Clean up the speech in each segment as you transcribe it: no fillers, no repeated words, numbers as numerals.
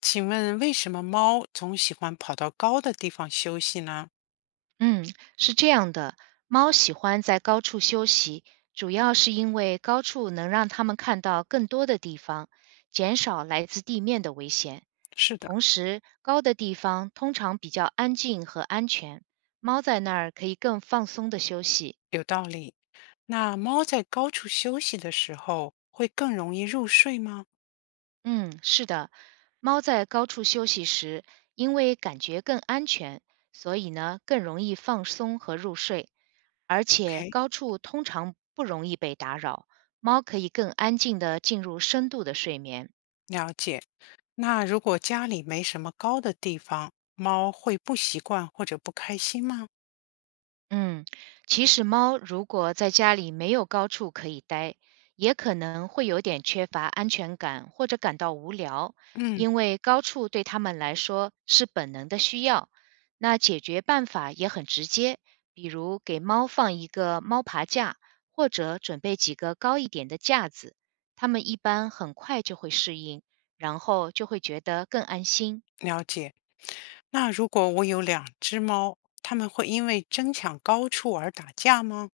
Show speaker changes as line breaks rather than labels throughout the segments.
请问为什么猫总喜欢跑到高的地方休息呢？
嗯，是这样的，猫喜欢在高处休息，主要是因为高处能让它们看到更多的地方，减少来自地面的危险。
是的，
同时，高的地方通常比较安静和安全，猫在那儿可以更放松的休息。
有道理。那猫在高处休息的时候会更容易入睡吗
嗯，是的，猫在高处休息时，因为感觉更安全，所以呢更容易放松和入睡。而且
？OK，
高处通常不容易被打扰，猫可以更安静地进入深度的睡眠。
了解。那如果家里没什么高的地方，猫会不习惯或者不开心吗？
嗯，其实猫如果在家里没有高处可以待，也可能会有点缺乏安全感或者感到无聊，
嗯，
因为高处对它们来说是本能的需要。那解决办法也很直接，比如给猫放一个猫爬架，或者准备几个高一点的架子，它们一般很快就会适应，然后就会觉得更安心。
了解。那如果我有两只猫，它们会因为争抢高处而打架吗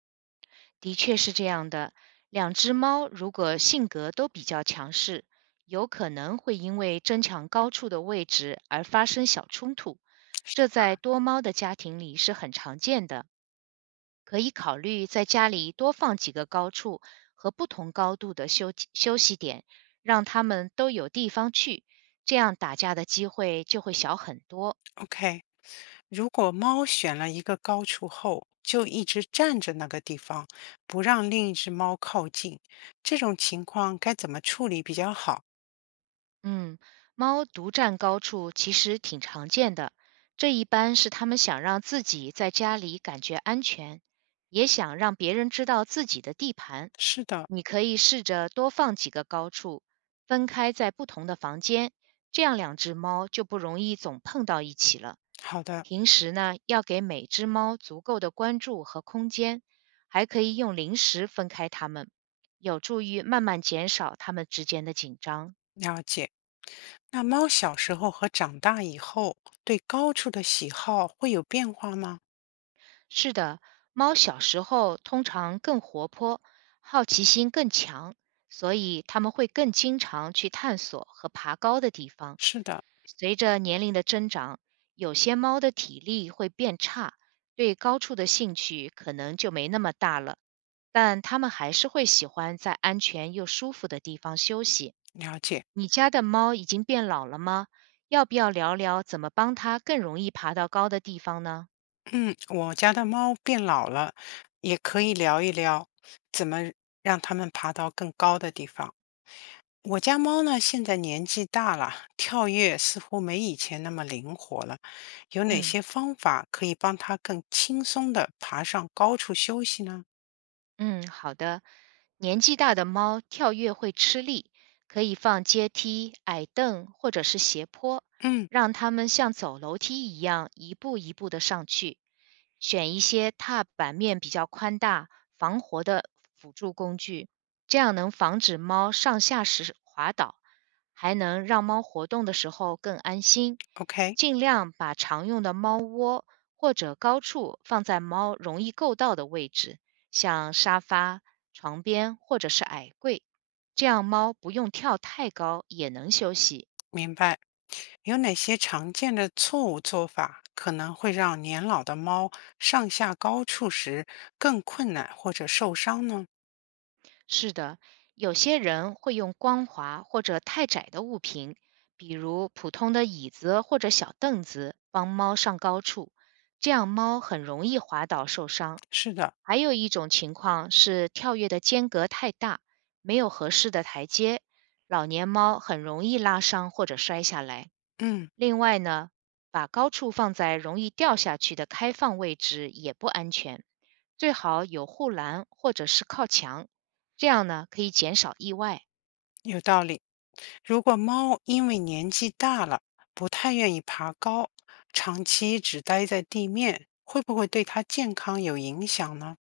的确是这样的，两只猫如果性格都比较强势，有可能会因为争抢高处的位置而发生小冲突，这在多猫的家庭里是很常见的。可以考虑在家里多放几个高处和不同高度的休息点，让它们都有地方去，这样打架的机会就会小很多。
？OK，如果猫选了一个高处后，就一直站着那个地方，不让另一只猫靠近，这种情况该怎么处理比较好？
嗯，猫独占高处其实挺常见的，这一般是它们想让自己在家里感觉安全，也想让别人知道自己的地盘。
是的，
你可以试着多放几个高处，分开在不同的房间，这样两只猫就不容易总碰到一起了。
好的，
平时呢，要给每只猫足够的关注和空间，还可以用零食分开它们，有助于慢慢减少它们之间的紧张。
了解。那猫小时候和长大以后对高处的喜好会有变化吗？
是的，猫小时候通常更活泼，好奇心更强，所以它们会更经常去探索和爬高的地方。
是的，
随着年龄的增长，有些猫的体力会变差，对高处的兴趣可能就没那么大了，但它们还是会喜欢在安全又舒服的地方休息。
了解。
你家的猫已经变老了吗？要不要聊聊怎么帮它更容易爬到高的地方呢？
嗯，我家的猫变老了，也可以聊一聊怎么让它们爬到更高的地方。我家猫呢，现在年纪大了，跳跃似乎没以前那么灵活了。有哪
嗯。
些方法可以帮它更轻松地爬上高处休息呢？
嗯，好的。年纪大的猫跳跃会吃力，可以放阶梯、矮凳或者是斜坡，
嗯
让它们像走楼梯一样一步一步的上去。选一些踏板面比较宽大、防滑的辅助工具，这样能防止猫上下时滑倒，还能让猫活动的时候更安心。
，OK，
尽量把常用的猫窝或者高处放在猫容易够到的位置。像沙发、床边或者是矮柜，这样猫不用跳太高也能休息。
明白。有哪些常见的错误做法可能会让年老的猫上下高处时更困难或者受伤呢？
是的，有些人会用光滑或者太窄的物品，比如普通的椅子或者小凳子，帮猫上高处，这样猫很容易滑倒受伤。
是的，
还有一种情况是跳跃的间隔太大，没有合适的台阶，老年猫很容易拉伤或者摔下来。
嗯。
另外呢，把高处放在容易掉下去的开放位置也不安全，最好有护栏或者是靠墙。这样呢可以减少意外。
有道理。如果猫因为年纪大了，不太愿意爬高，长期只待在地面，会不会对它健康有影响呢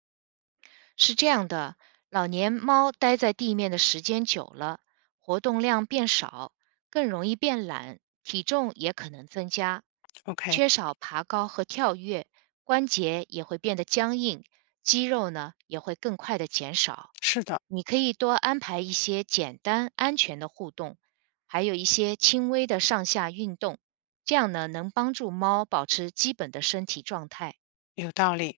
是这样的，老年猫待在地面的时间久了，活动量变少，更容易变懒，体重也可能增加。
？OK，
缺少爬高和跳跃，关节也会变得僵硬，肌肉呢也会更快的减少。
是的，
你可以多安排一些简单安全的互动，还有一些轻微的上下运动，这样呢能帮助猫保持基本的身体状态。
有道理。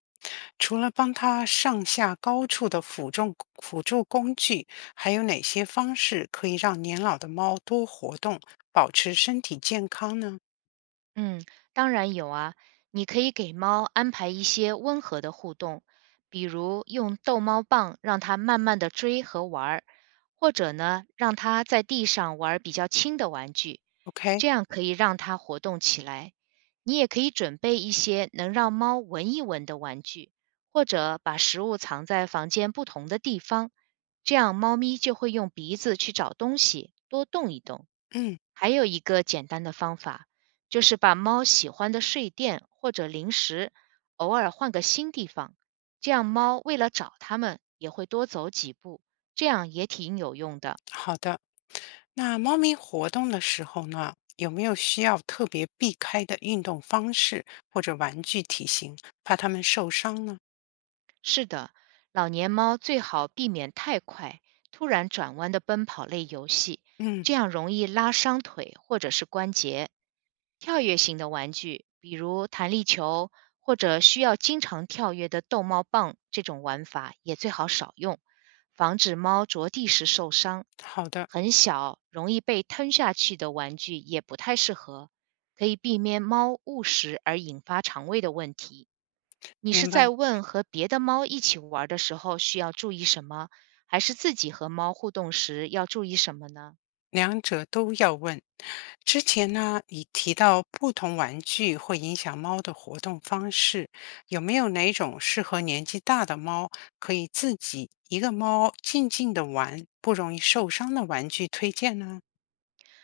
除了帮它上下高处的辅助工具，还有哪些方式可以让年老的猫多活动，保持身体健康呢
嗯，当然有啊，你可以给猫安排一些温和的互动，比如用逗猫棒让它慢慢的追和玩儿，或者呢，让它在地上玩儿比较轻的玩具，
？OK，
这样可以让它活动起来。你也可以准备一些能让猫闻一闻的玩具，或者把食物藏在房间不同的地方，这样猫咪就会用鼻子去找东西，多动一动。
嗯。
还有一个简单的方法。就是把猫喜欢的睡垫或者零食偶尔换个新地方，这样猫为了找它们也会多走几步，这样也挺有用的。
好的，那猫咪活动的时候呢，有没有需要特别避开的运动方式或者玩具体型，怕它们受伤呢？
是的，老年猫最好避免太快、突然转弯的奔跑类游戏，
嗯，
这样容易拉伤腿或者是关节。跳跃型的玩具，比如弹力球或者需要经常跳跃的逗猫棒，这种玩法也最好少用，防止猫着地时受伤。
好的，
很小、容易被吞下去的玩具也不太适合，可以避免猫误食而引发肠胃的问题。你是
明白，
在问和别的猫一起玩儿的时候需要注意什么，还是自己和猫互动时要注意什么呢？
两者都要问。之前呢，你提到不同玩具会影响猫的活动方式，有没有哪种适合年纪大的猫可以自己一个猫静静的玩，不容易受伤的玩具推荐呢？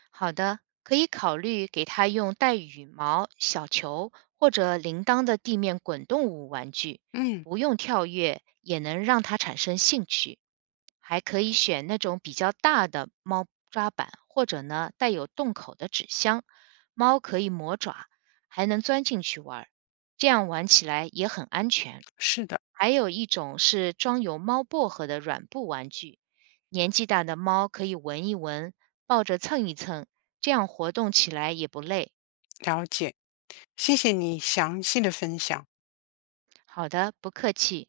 好的，可以考虑给它用带羽毛、小球或者铃铛的地面滚动物玩具，
嗯，
不用跳跃也能让它产生兴趣。还可以选那种比较大的猫抓板，或者呢带有洞口的纸箱，猫可以磨爪，还能钻进去玩儿，这样玩起来也很安全。
是的，
还有一种是装有猫薄荷的软布玩具，年纪大的猫可以闻一闻，抱着蹭一蹭，这样活动起来也不累。
了解。谢谢你详细的分享。
好的，不客气。